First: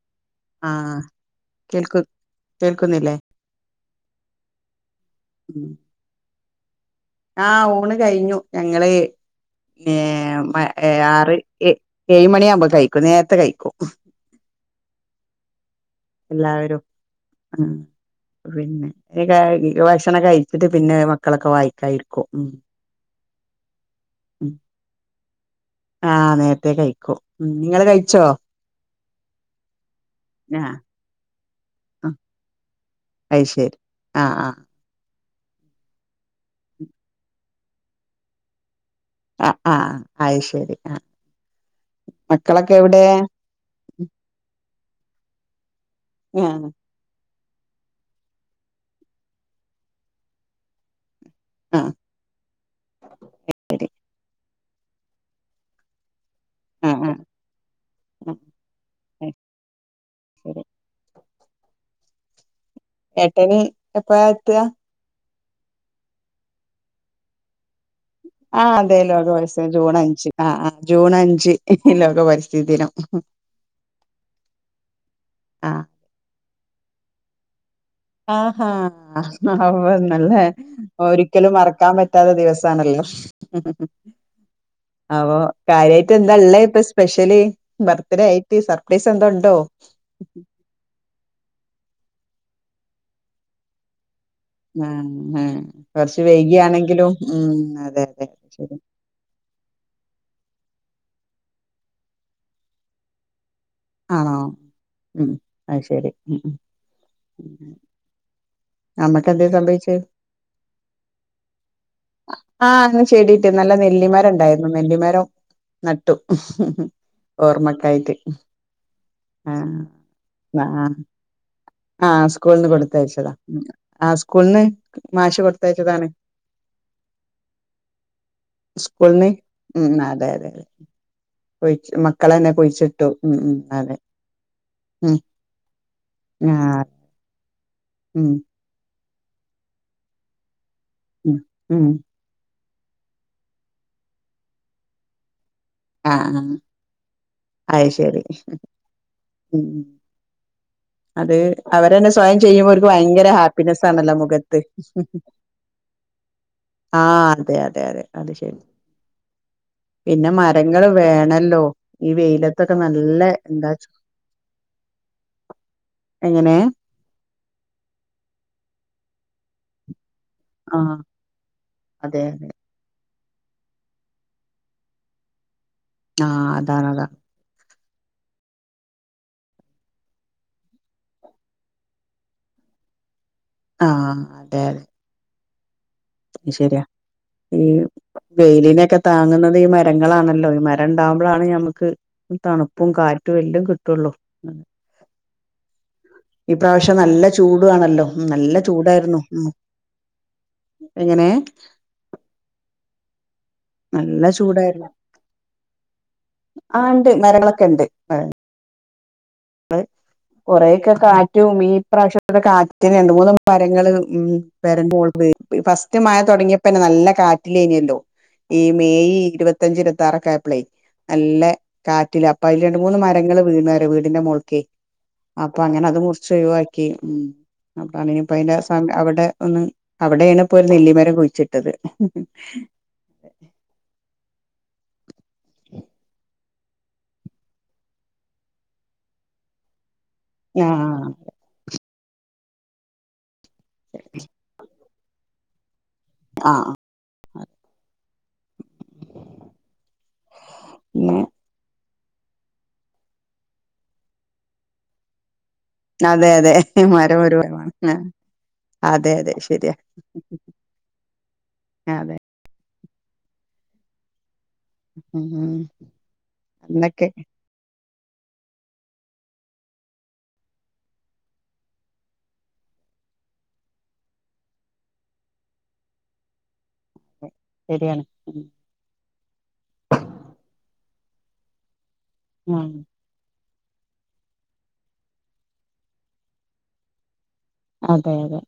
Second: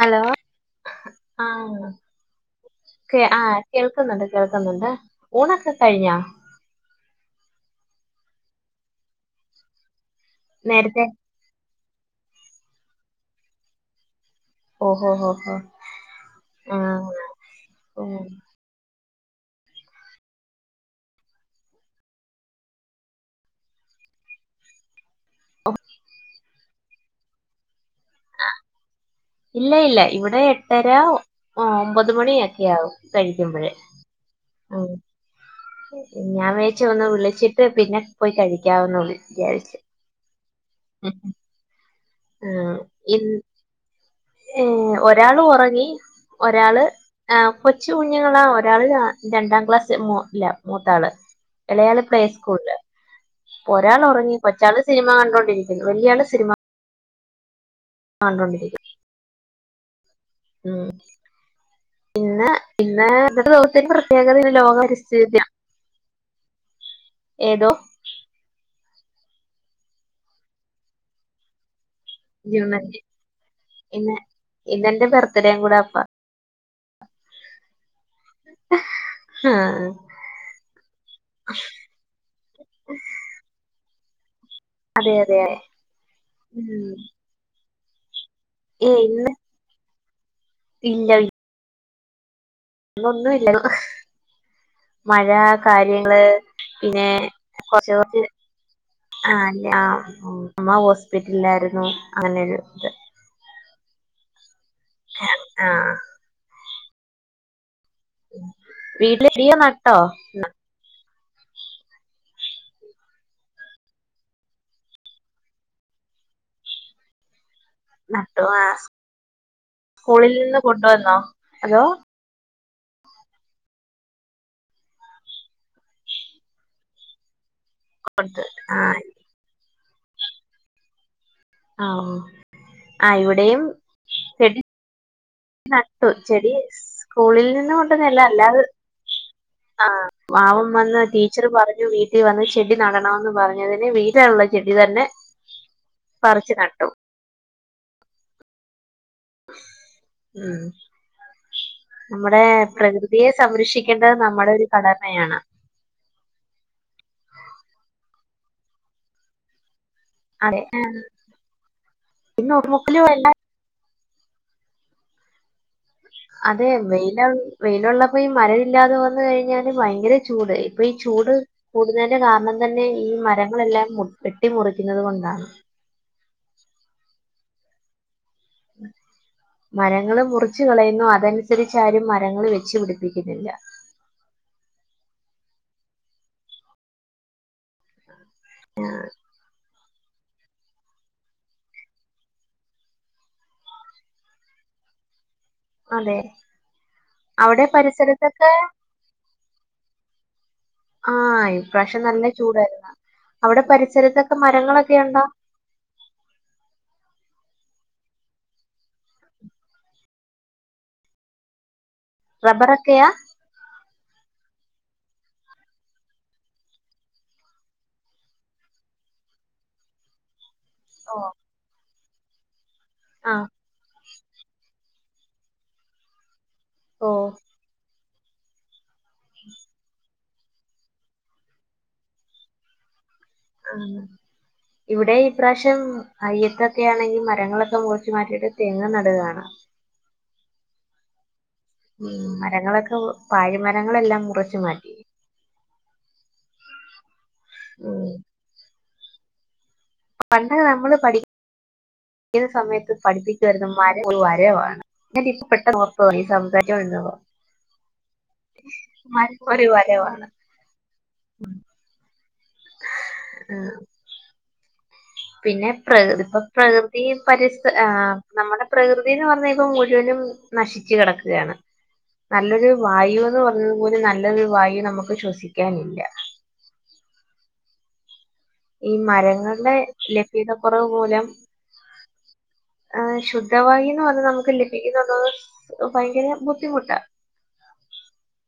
Hello ആഹ് ആ കേൾക്കു കേൾക്കുന്നില്ലേ കേ ആ കേൾക്കുന്നുണ്ട് കേൾക്കുന്നുണ്ട് ഊണൊക്കെ കഴിഞ്ഞ ആ ഊണ് കഴിഞ്ഞു ഞങ്ങള് ന്നെ മ്മ എ നേരത്തെ ആറ് എ ഏഴുമണിയാ മുമ്പേ കഴിക്കും നേരത്തെ കഴിക്കും ഓഹോ ഹോഹോ ആ എല്ലാവരും ഉ നി കയി ഭക്ഷണം കഴിച്ചിട്ട് പിന്നെ മക്കളൊക്കെ വായി കൈക്കും ഉം ഉം ആ നേരത്തേകൈ ക്കും ഉം നിങ്ങള് കഴി ആ ഇല്ലയില്ല ഇവിടെ ആഹ് എട്ടര ഓ ഒമ്പതുമണിയൊക്കെയാവും ഐശരി ആ ആ ഞാൻ വേച്ച് ഒന്ന് വിളിച്ചിട്ട് പിന്നെ പോയി കഴി ആ ആ അഹ് ശരി ആ മക്കളൊക്കെ ആഹ് എവ്ടെ ഇൻ ഏഹ് ഒരാള് ഒറങ്ങി ഒരാള് ആ കൊച്ചു കുഞ്ങ്ങളാ ഒരാള് ര രണ്ടാം ക്ലാസ് മു ല്ലാ മൂത്താള് ആഹ് ഇളയാള് പ്ലേ സ്കൂള്ള് ഒരാള് ഉറങ്ങി കൊച്ചാള് സിനിമ കണ്ടോണ്ടിരിക്കുന്നു വല്ല്യ ആള് സിനിമ അ ആ കണ്ടോണ്ടിരിക്കും ശരി ഉം പിന്നെ പിന്നെ ഇന്നത്തെ ഏട്ടന് ദിവസത്തിന് എപ്പഴാ പ്രത്യേകത ഇന്ന് എത്തുക ലോക പരിസ്ഥിതി ദിനം ഏതോ ആ അതെ ലോക പരിസ്ഥിതി ജൂൺ അഞ്ച് ആ ആ ജൂൺ അഞ്ച് ലോക പരിസ്ഥിതി ജൂൺ ദിനം അഞ്ച് ഇന്ന് ഇന്നെന്റെ ബർത്ത്ഡേയും ആ കൂടെഅപ്പാ. ആഹാ ആഹ് [unintelligible] ഒരിക്കലും മറക്കാൻ പറ്റാത്ത ദിവസാണല്ലോ. അതെ ആവൊ അതെ കാര്യായിട്ട് എന്താള്ളത് ഇപ്പൊ ഉം സ്പെഷ്യല്? ബർത്ത്ഡേ ആയി. ട്ട് ഏയ് സർപ്രൈസ് എന്തോ ഇന്ന് ഉണ്ടോ? ഉം ഇല്ല അതൊന്നുംല്ല ആ മഴ ആ കാര്യങ്ങള് കുറച്ച് പിന്നെ വൈകിയാണെങ്കിലും ഉം കുറച്ച് അതെ കുറച്ച് അതെ ശരി ആ ഞാ- അമ്മ ഹോസ്പിറ്റലിലായിരുന്നു അങ്ങനെ ഒരു ഇത് ആഹ ഉം ആ ആഹ് ശരി ഉം ഉം വീട്ടില് നമ്മക്ക് ദിയ നട്ടോ ആഹ അ ചെടി നട്ട് നല്ല നെല്ലിമരം ഉണ്ടായിരുന്നു നെല്ലിമരം നട്ടു ഓർമ്മക്കായിട്ട് നട്ടോ ആഹ് ആ സ്കൂളിൽ നിന്ന് കൊണ്ടുവന്നോ ഹലോ സ്കൂളന്ന് കൊടുത്തയച്ചതാ ഉം ആ സ്കൂളന്ന് മാഷ് കൊടുത്തയച്ചതാണ് കൊടുത്ത് ആഹ സ്കൂൾന്ന് ഉം അതെതെ കൊയി ആഹ് മക്കള് തന്നെ കുഴിച്ചിട്ടു ആഹ് ഉം ഉം അതെ ഉം ആഹ ചെടി ആഹ് സ്കൂളിൽ നിന്ന് - ഇന്ന് കൊണ്ടുവന്നത് അല്ല ഉം അല്ലാതെ ആഹ മാവും വന്ന് ഉം ടീച്ചർ ഉം പറഞ്ഞു വീട്ടിൽ വന്ന് ചെടി നടണന്ന് പറഞ്ഞതിന് വീട്ടിലുള്ള ചെടി തന്നെ- ആഹ ആ പറിച്ച് നട്ടു അത് ശരി ഉം ഉം [inaudible] ഉം ഉം അത് [inaudible] അവരന്നെ സ്വയം നമ്മുടെ ചെയ്യുമ്പോ അവര്ക്ക് പ്രകൃതിയെ ഭയങ്കര ഹാപ്പിനെസ്സ് ആണല്ലോ സംരക്ഷിക്കേണ്ടത് നമ്മുടെ മുഖത്ത് ഒരു കടമയാണ് ആഹ അതെ അതെ അതെ അത് ശരി പിന്നെ അതെ മരങ്ങള് വേണല്ലോ ഈ ഇന്ന് വെയിലത്തൊക്കെ ഒട്ടുമുക്കിലും നല്ല എന്താ എങ്ങനെ അതെ വെയിലുള്ളപ്പോ മരമില്ലാതെ വന്ന് കഴിഞ്ഞാൽ ഭയങ്കര ഈ ആഹ് ചൂട് കൂടുന്നതിന്റെ അതെ അതെ കാരണം തന്നെ ഈ മരങ്ങൾ - മരങ്ങളെല്ലാം വെട്ടി മുറിക്കുന്നത് കൊണ്ടാണ് ആ അതാണ് അതാ മരങ്ങള് മുറച്ച് കളയുന്നു അതനുസരിച്ച് ആരും മരങ്ങള് വെച്ചു പിടിപ്പിക്കുന്നില്ല ആ അതെ അതെ ശരിയാ ഈ വെയിലിനെക്കെ താങ്ങുന്നുന്നത് മരങ്ങളാണല്ലോ ഈ മരം ഉണ്ടാവുമ്പോഴാണ് ഞമുക്ക് തണുപ്പും കാറ്റും എല്ലും കിട്ടുള്ളൂ അതെ ഈ പ്രാവശ്യം നല്ല അവിടെ ചൂടവാണല്ലോ പരിസരത്തൊക്കെ നല്ല ചൂടായിരുന്നു ഉം എങ്ങനെ ആഹ് ഇപ്രാവശ്യം നല്ല ചൂടായിരുന്നു അവിടെ നല്ല പരിസരത്തൊക്കെ ചൂടായിരുന്നു മരങ്ങളൊക്കെ ഉണ്ടോ ആ ഉണ്ട് മരങ്ങളെ ക്കെണ്ട് കൊറേക്കെ കാറ്റും ഈ പ്രാവശ്യത്തെ കാറ്റിന് റബ്ബറൊക്കെയാ രണ്ട് മൂന്ന് മരങ്ങള് ഉം പെരാമോൾ ഫസ്റ്റ് മഴ തുടങ്ങിയപ്പന്നെ നല്ല കാറ്റിലേനല്ലോ ഈ മെയ് ഇരുപത്തഞ്ച് എത്താറക്കെ ആയപ്പഴെ അല്ലെ കാറ്റില അപ്പ ഇ രണ്ട് മൂന്ന് മരങ്ങൾ ആഹ് വീണരെ അതിന്റെ മോൾക്കേ അപ്പൊ അങ്ങനെ അത് മുറിച്ച് ഒഴിവാ ക്കി ഓ ഉം അപ്പൊ അങ്ങനെ അപ്പയിന്റെ ഏഷം അവിടെ ഒന്ന് അവിടെയാണ് ഒരു നെല്ലിമര കുഴിച്ചിട്ടത് ആ ഇവിടെ പ്രാവശ്യം ഐയ്യത്ത് ഒക്കെ ആണെങ്കിൽ മരങ്ങളൊക്കെ മുറിച്ചു മാറ്റിയിട്ട് തെങ്ങ് നടുകാണ് ആആ ഉം മരങ്ങളൊക്കെ പാഴ്‌ മരങ്ങളെല്ലാം മുറച്ചുമാറ്റി ആ അ ഉം [inaudible] പണ്ട് നമ്മള് പിന്നെ പഠി ഏത് സമയത്ത് പഠിപ്പിച്ച് തരുന്നത് മരം ഒരു വരവാണ് പെട്ടെന്ന് ഓർത്തതാ നീ അതെയതെ സംസാരിച്ചോണ്ടിരുന്നപ്പോ മരം ഒരു വരമാണ അതെ അതെ മരം ഒരു ശരിയാ വരവാണ് അതെ [unintelligible] ഉം പിന്നെ പ്ര ഇപ്പൊ അന്നൊക്കെ പ്രകൃതീം പരിസ്ഥ ആ നമ്മുടെ പ്രകൃതിന്ന് പറഞ്ഞാ ഇപ്പം മുഴുവനും നശിച്ചു കിടക്കുകയാണ് നല്ലൊരു വായു എന്ന് പറഞ്ഞത് പോലും നല്ലൊരു വായു നമുക്ക് ശ്വസിക്കാനില്ല തെ ശരിയാണ് ഈ മരങ്ങൾടെ ലഭ്യത കൊറവ് മൂലം ഉം ആഹ് ശു ദ്ധവായൂന്ന് വന്ന് നമുക്ക് ലഭിക്കുന്നത് ഭയങ്കര ബുദ്ധിമുട്ടാ അതെയതെ.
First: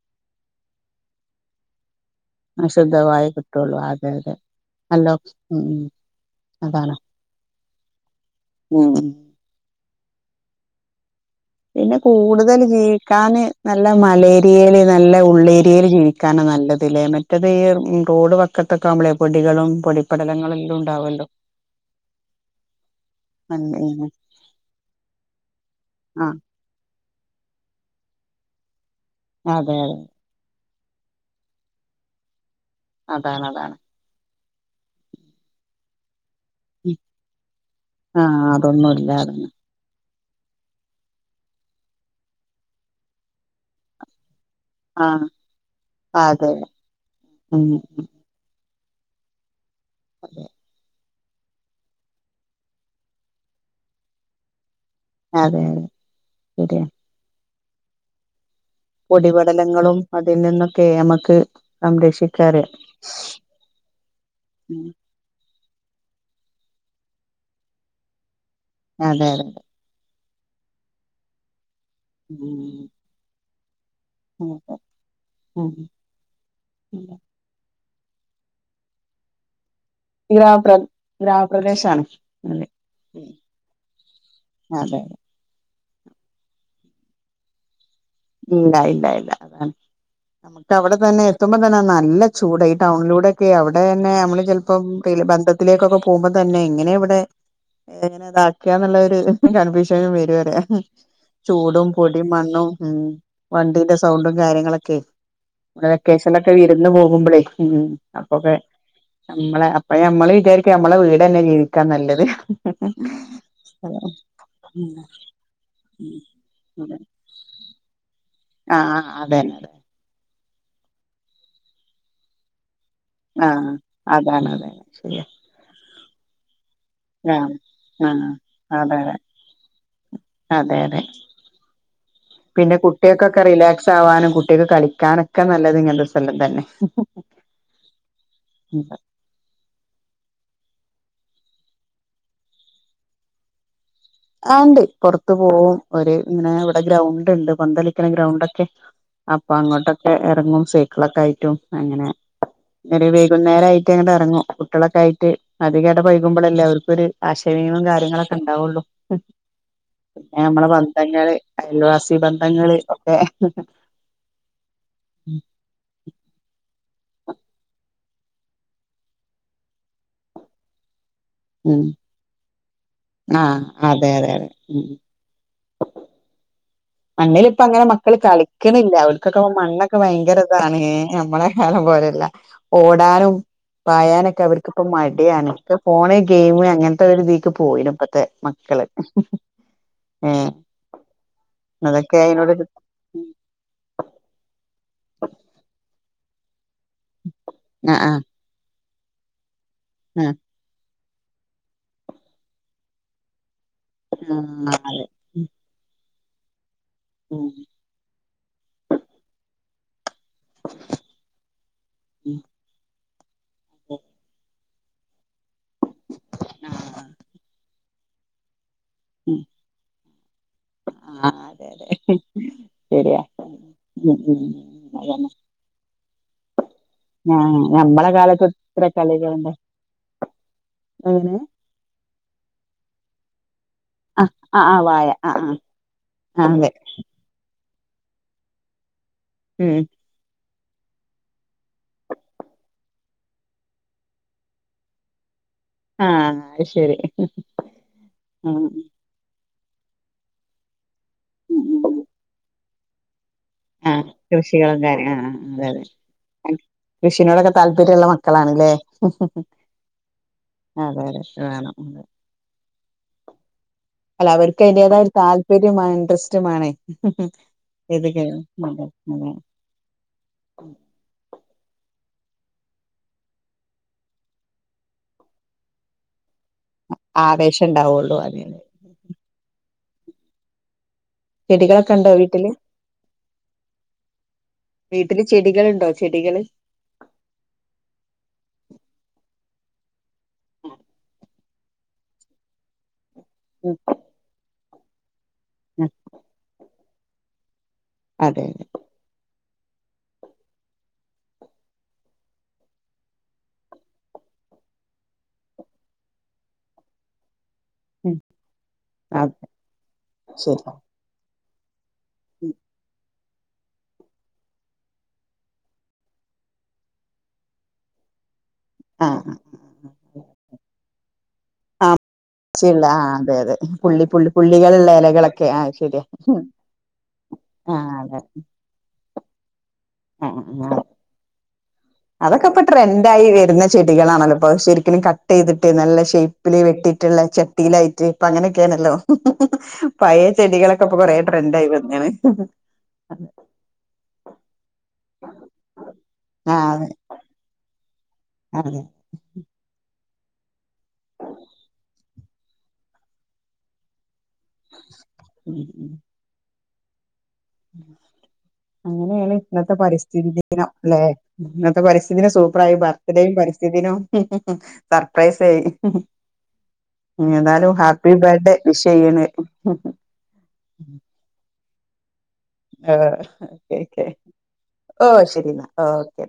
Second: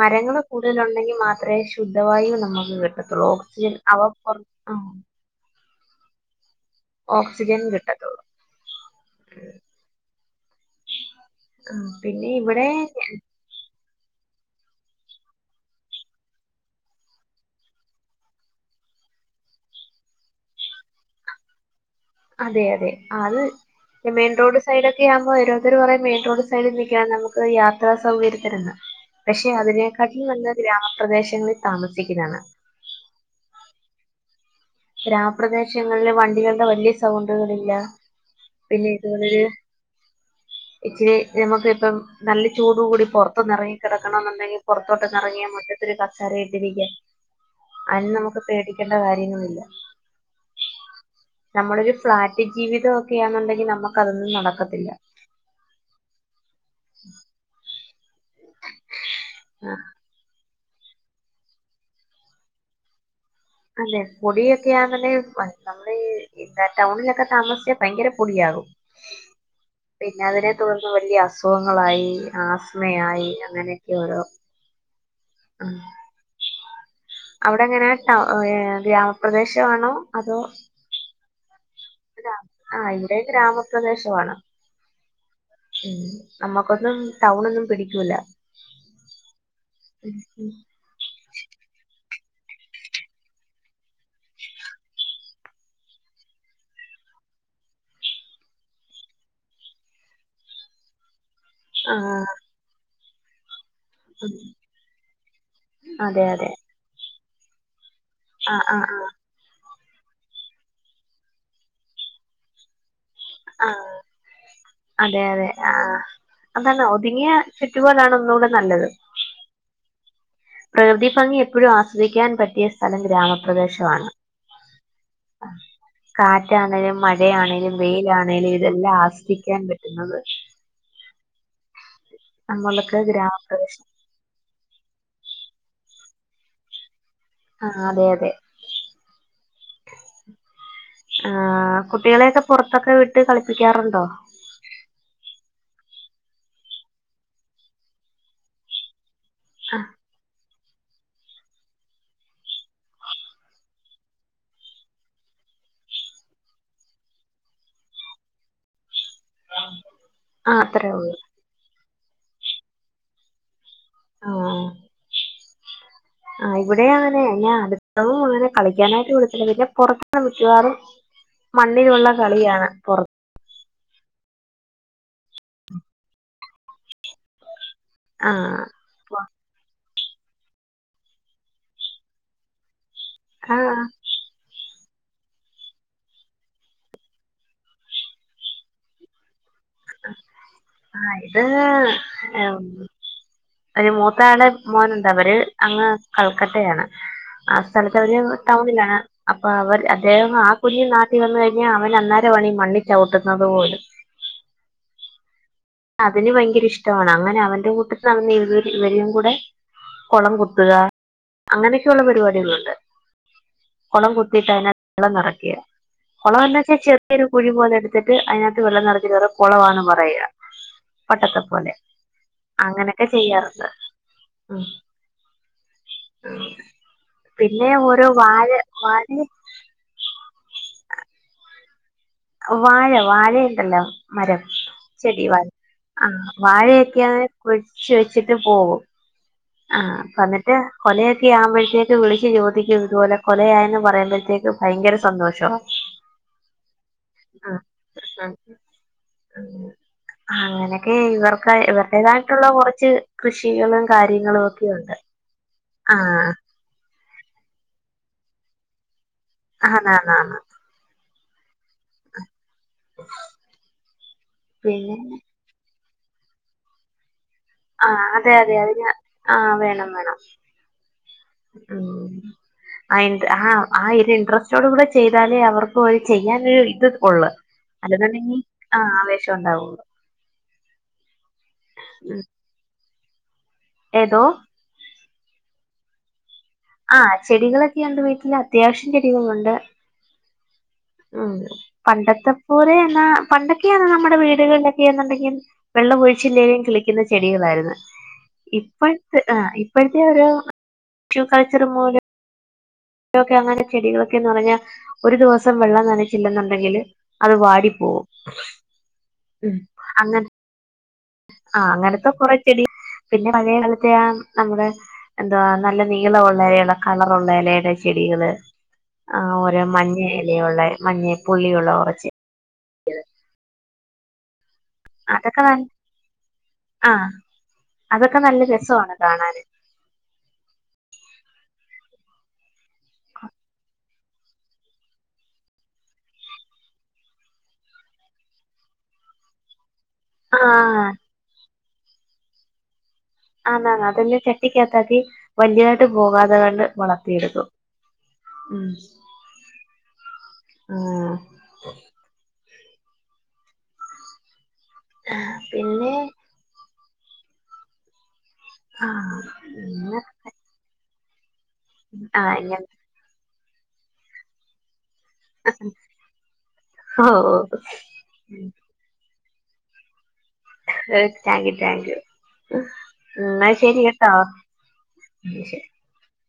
മരങ്ങള് കൂടുതല് ഉണ്ടെങ്കി മാത്രേ ശു ആ ശുദ്ധവായു കിട്ടൊള്ളൂ അവ അതെ അതെ പുറ ആ [unintelligible] ഉം. അതാണ് ഓക്സിജൻ കി ട്ടത്തൊള്ളൂ. ഉം. ഉം പിന്നെ കൂടുതൽ ഇവിടെ ജീവിക്കാന് നല്ല മലേരിയേല് നല്ല ഉള്ളേരിയേല് ജീവിക്കാനാ നല്ലത് ലേ മറ്റത് ഈ റോഡ് വക്കത്തൊക്കെ ആവുമ്പളേ പൊടികളും പൊടിപ്പടലങ്ങളെല്ലും ഉണ്ടാവല്ലോ. അതെ, അതെ അത് മെയിൻ റോഡ് സൈഡ് ഒക്കെ ആവുമ്പോ ഓരോത്തര് പറ മെയിൻ ആഹ് റോഡ് സൈഡിൽ നി ക്യാ നമുക്ക് യാത്രാ സൗകര്യത്തിരുന്ന് പക്ഷെ അതെ അതിനെക്കാട്ടിലും നല്ല ഗ്രാമപ്രദേശങ്ങളിൽ താമസിക്ക്ന്നാണ് അതാണ് അതാണ് ഗ്രാമ പ്രദേശങ്ങളില് വണ് ണ്ടികളുടെ വല്ല്യ സൗണ്ടുകളില്ല ആഹ് പിന്നെ അതൊന്നും ഇതു ഇല്ല അതന്നെ [unintelligible] ഇച്ചിരി നമുക്ക് ഇപ്പം നല്ല ചൂട് കൂടി പൊറത്തൊന്ന് ഇറങ്ങിക്കിടക്കണന്നുണ്ടെങ്കിൽ ആഹ് പൊറത്തോട്ടൊന്നിറങ്ങിയ മുറ്റത്തൊര് കസേര അതെ ഇട്ടിരിക്കാ ഉം അയിന് നമുക്ക് പേടി ക്കേണ്ട കാര്യങ്ങളില്ല അതെ നമ്മളൊരു ഫ്ളാറ്റ് ജീവിതം ഒക്കെയാന്നുണ്ടെങ്കിൽ നമ്മക്ക് അതൊന്നും നടക്കത്തില്ല അതെ അതെ ശരിയ പൊടിപടലങ്ങളും അതിൽ നിന്ന് ക്കെ നമ്മക്ക് സംരക്ഷിക്കാറ് അതെ പൊടിയൊക്കെ ആ ഉം ന്നെൽ നമ്മൾ ടൗണിലൊക്കെ താമസിച്ച് ഭയങ്കര പൊടിയാകും അതെ അതെ പിന്നെ അതിനെ തുടർന്ന് വലിയ അസുഖം ങ്ങളായി ഉം ആസ്മയായി അങ്ങനെ അതെ ഉം അവിടെ എങ്ങനെയാ ടൗ ഏ ഗ്രാമപ്രദേശ ആണോ ഗ്രാമപ്ര ഗ്രാമപ്രദേശാണ് അതെ ആഹ് ഇവിടെ ഉം ഗ്രാമപ്രദേശമാണ് അതെ ഉം നമ്മക്കൊന്നും ടൗണ ഒന്നും പിടിക്ക ഇല്ലാ ഇല്ലാ ഇല്ലാ നമ്മുക്കവിടെത്തനെ എത്തുമ്പോ തന്നെ നല്ല ചൂടാ ഈ ടൗണിലൂടെക്കെയേ അവിടെ തന്നെ നമ്മള് ചിലപ്പോം [unintelligible] ബന്ധത്തിലേക്കൊക്കെ പോകുമ്പ തന്നെ എങ്ങനെ ഇവിടെ എങ്ങനെ ഇതാക്കിയാന്നുള്ള ഒരു കൺഫ്യൂഷനും വരു പറയാ ചൂടും, പൊടിം, ആഹ് മണ്ണും ഉം വണ്ടീന്റെ സൗണ്ടും കാര്യങ്ങളൊക്കെയേ അതെ അതെ വെക്കേഷനൊക്കെ വിരുന്ന് പോകുമ്പളേ ഉം അപ്പൊക്കെ ആഹ് ആഹ് ആഹ് നമ്മളെ പ്പ ഞമ്മള് വിചാരിക്കും ഞമ്മളെ വീടെന്നെ ജീവിക്കാൻ നല്ലത് ആ അതെ അതെ ആ അതാണ് ഒതുങ്ങിയ ചുറ്റുപാടാണ് ഒന്നുകൂടെ നല്ലത് ആഹ്‌ ആ അതെന്നെ അതന്നെ പ്രകൃതി ഭംഗി എപ്പഴും ആസ്വദിക്കാൻ പറ്റിയ സ് ആഹ് അതാണ്. അതാണ്. ശരിയാ കാ റ്റാണേലും ആഹ് മഴയാണേലും ആഹ് വെയിലാണേലും ഇതെല്ലാം അതെ അതെ ആസ്വദിക്കാൻ പറ്റുന്നത് അതെ അതെ പിന്നെ നമ്മൾക്ക് കുട്ടിയേക്കൊക്കെ ഗ്രാമപ്രദേശം റിലാക്സ് ആവാനും കുട്ടിയേക്ക് കളിക്കാനൊക്കെ നല്ലത് ഇങ്ങൻത്തെ [unintelligible] തന്നെ ആഹ് അതെ അതെ ആ ആ കുട്ടികളെയൊക്കെ പുറത്തൊക്കെ വിട്ട് കളിപ്പിക്കാറുണ്ടോ? ആ ഇണ്ട്. പുറത്തു പോവും. ഒരു ഇങ്ങനെ ഇവിടെ ഗ്രൗണ്ട് ഇണ്ട്. പന്തളിക്ക്ന ഗ്രൗണ്ടൊക്കെ അപ്പം അങ്ങോട്ടൊക്കെ എറങ്ങും. സൈക്കളൊക്കെ ആയിട്ടും അങ്ങനെ. ഇങ്ങനെ വൈകുന്നേര ആയിട്ട് അങ്ങട്ട് എറങ്ങും. കുട്ടിയേളൊക്കെ ആയിട്ട് അതികെട പഴകുമ്പളല്ലേ അവർക്കൊരു ആശയവിനിമയും കാര്യങ്ങളൊക്കെ ഉണ്ടാവുള്ളു പിന്നെ ആഹ് നമ്മള അത്രേ ഉള്ളൂ ബന്ധങ്ങള് അയൽവാസി ബന്ധങ്ങൾ ഒക്കെ. ആ ആ ഉം ആ ഇവിടെയും അങ്ങനെ. അടുത്തൊന്നും അങ്ങനെ കളിക്കാനായിട്ട് കൊളത്തില്ല. പിന്നെ പുറത്താണ് മിക്കവാറും ഉം മണ്ണിലുള്ള കളിയാണ് പൊർ ആഹ് അതെ അതെ അതെ ഉം മണ്ണില് ഇപ്പ അങ്ങനെ മക്കള് ആ കളിക്കണില്ല, പൊ- അവട്ക്കൊക്കെ മണ്ണ് ക്കെ വയങ്കര ഇതാണ് നമ്മള കാലം പോലെയല്ല ഓ ടാനും ആ പായാനൊക്കെ അവർക്ക് ഇപ്പ മടി ആണ്, ക്ക ഫോണ് ഗെയിമ് അങ്ങനത്തെ ഒരു ഇതിക്ക് പോയിനപ്പത്തെ മക്കള്. എഎ ആ തെ ആ ഒരു മൂത്താള് മോനെന്തവര് അങ്ങ് കൽക്കട്ടയാണ്. ആ സ്ഥലത്ത് അവര് ടൗണിലാണ്. ആ അവർ അദ്ദേഹം ആ കുഞ്ഞ് നാട് ട്ടി വന്ന് കഴിഞ്ഞാൽ അവൻ അന്നേരമാണി മണ്ണിൽ ചവിട്ടുന്നത് പോലും. ആ അതെ. അതിന് ഭയങ്കര ഇഷ് [unintelligible] അങ്ങനെ ഉം അവന്റെ കൂട്ടത്തിൽ അവൻ ഇവ് ഇവനുംകുടെ കൊളം കുത്തുക അങ്ങനെയൊക്കെയുള്ള പരിപാടികളുണ്ട് കൊളം കുത്തിയിട്ടതിനാ ള്ളന്നറയ്‌ യ്യേ കൊളവല്ലെച്ച ചെറിയൊരു കുഴിപോലെ എടു എന്നിട്ട് അതിനാ ത്ത് വെള്ളം നറച്ചിട്ടത് കൊളവാണ് പറയ്യാ ആഹ് അതെ അതെ അങ്ങനൊക്കെ ശരിയാ ചെയ്യാറുണ്ട് ഉം ഉം ഉം അതന്നെ [inaudible] ആ പിന്നെ ഓരോ ഞമ്മടെ കാലത്ത് വാഴ ഇത്ര വാഴ കളികളുണ്ട് എങ്ങനെ വാഴ വാഴുണ്ടല്ലോ ആ മരം ആ ആ വായ ചെടി ആ വാഴ ആ ആ വാഴയൊക്കെയ കുഴ ചോയ്ച്ചിട്ട് പോവും ഉം ആ പന്നെ മറ്റേ കൊലയൊക്കെ ആവുമ്പോഴത്തേക്ക് വിളിച്ച് ചോദിക്കും ഇതുപോലെ കൊലയായന്ന് പറയുമ്പോഴത്തേക്ക് ഭയങ്കര സന്തോഷ ആഹ് അത് ശരി ആ ഉം ഉം അങ്ങനെ ഉം ഇവർക്കായി ഇവർടേതായിട്ടുള്ള കുറ ച്ച് കൃഷികളും ആഹ് കാര്യങ്ങളും കൃഷികളും ഒക്കെയുണ്ട് കാര്യ ആ അതെ ആഹ് അതെ കൃഷിനോടൊക്കെ താല്പര്യള്ള മക്കളാ ണ്ല്ലേ ഉ ആന്നാന്നാന്ന് അതെ അതെ വേണം ഉം വേ അല്ല അവർക്ക് പിന്നെ അതിന്റെതായ ഒരു താല്പര്യമാണ് ഡസ്റ്റ് മാണേ ഹും ഹും ആ അതെ അതെ തെ അത് ഞ ആ വേണം വേണം ഉം അയിന്ത് ആ ആ ഇത് ഇൻട്രസ്റ്റോട് കൂടെ ചെയ്താലേ അവർക്ക് ഒര് ചെയ്യ ഞാനൊരു ഇത് ഉള്ളള് ആവേശം ഉണ്ടാവുള്ളൂ അല്ലന്നുണ്ടെങ്ങി അതെ അതെ ആ ആവേശം ഉണ്ടാവുള്ളൂ ചെടികളൊക്കെ ഉണ്ടോ വീട്ടില് ഏതോ വീട്ടില് ചെടികളുണ്ടോ ചെടികള് ആ ചെടികളൊക്കെയുണ്ട് വീട്ടിൽ അത്യാവശ്യം ഉ പണ്ടത്തെ പോര എന്ന എന്നാ ഉം പണ്ടൊക്കെയാണ് നമ്മുടെ വീടുകളില എന്നുണ്ടെങ്കിൽ ഉം വെള്ളം ഒഴിച്ചില്ലേങ്കും കളിക്ക പൂക്കുന്ന ചെടികളായിരുന്നു അതെ അതെ ഇപ്പത്തെ ആ ഇപ്പോഴത്തെ ഒരു കളിച്ചറ മൂല ക്കെ അങ്ങനെ ചെടികളൊക്കെന്ന് പറഞ്ഞാ ഒരു ദിവസം വെള്ളം നനച്ചില്ലെന്നുണ്ടെങ്കിൽ അത് വാടി ഉ ഉം അതെ അങ്ങനെ ശരി ആ് അങ്ങനെത്തെ കൊറച്ചടി പിന്നെ പഴയ കാലത്തെ നമ്മുടെ എന്തവാ നല്ല നീളം ഉള്ളലുള്ള കളർള്ളലയുടെ ചെടികള് ആഹ് ആ ആഹ് ഓരോ മഞ്ഞ ഇലയുള്ള മഞ്ഞേ പുള്ളിയുള്ള പള്ളി പുള്ളി പുള്ളികളുള്ള അതൊക്കെ ഇലകളൊക്കെ ന ആ ശരിയാ ആ ആഹ അതെ കാണാന ആആ അതൊക്കെ ഇപ്പ ട്രെൻഡ ആയി വരുന്ന ചെടികളാണല്ലോ ഇപ്പൊ ശരിക്കലും കട്ട് ചെയ്തിട്ട് നല്ല ഷേപ്പില് വെട്ടിട്ടുള്ള ചട്ടിയിലായിട്ട് ഇപ്പ അങ്ങനെയൊക്കെയാണല്ലോ പയ ആ ചെടികളൊക്കെ കൊറേ ട്രെഡ ആയിും [inaudible] ആ് അതന്നെ ചട്ടിക്കത്താക്കി വലിയതായിട്ട് പോകാതെ കണ്ട് ആഹ് അതെ വളാം [unintelligible] അതെ ആ ഉം ഉ പിന്നെ ആ ഉം അങ്ങനെയാണ് ഇന്നത്തെ പിന്നെ പരിസ്ഥിതി ദിനം അല്ലെ ഇന്നത്തെ ആ പരിസ്ഥിതിന് ഇങ്ങൻ സൂപ്പറായി ബർത്ത്ഡേയുംരി [inaudible] സർപ്രൈസ് ആയി ഓ ഏതാലും ഹാപ്പി ബർത്ത്ഡേ വിഷ് ചെയ്യണ് [unintelligible] [unintelligible] ടാങ്കിൽ റ്റാങ്ക്യൂ ആ കെകെ ഓ ശരി ശെരിയെന്ന ഓക്കേ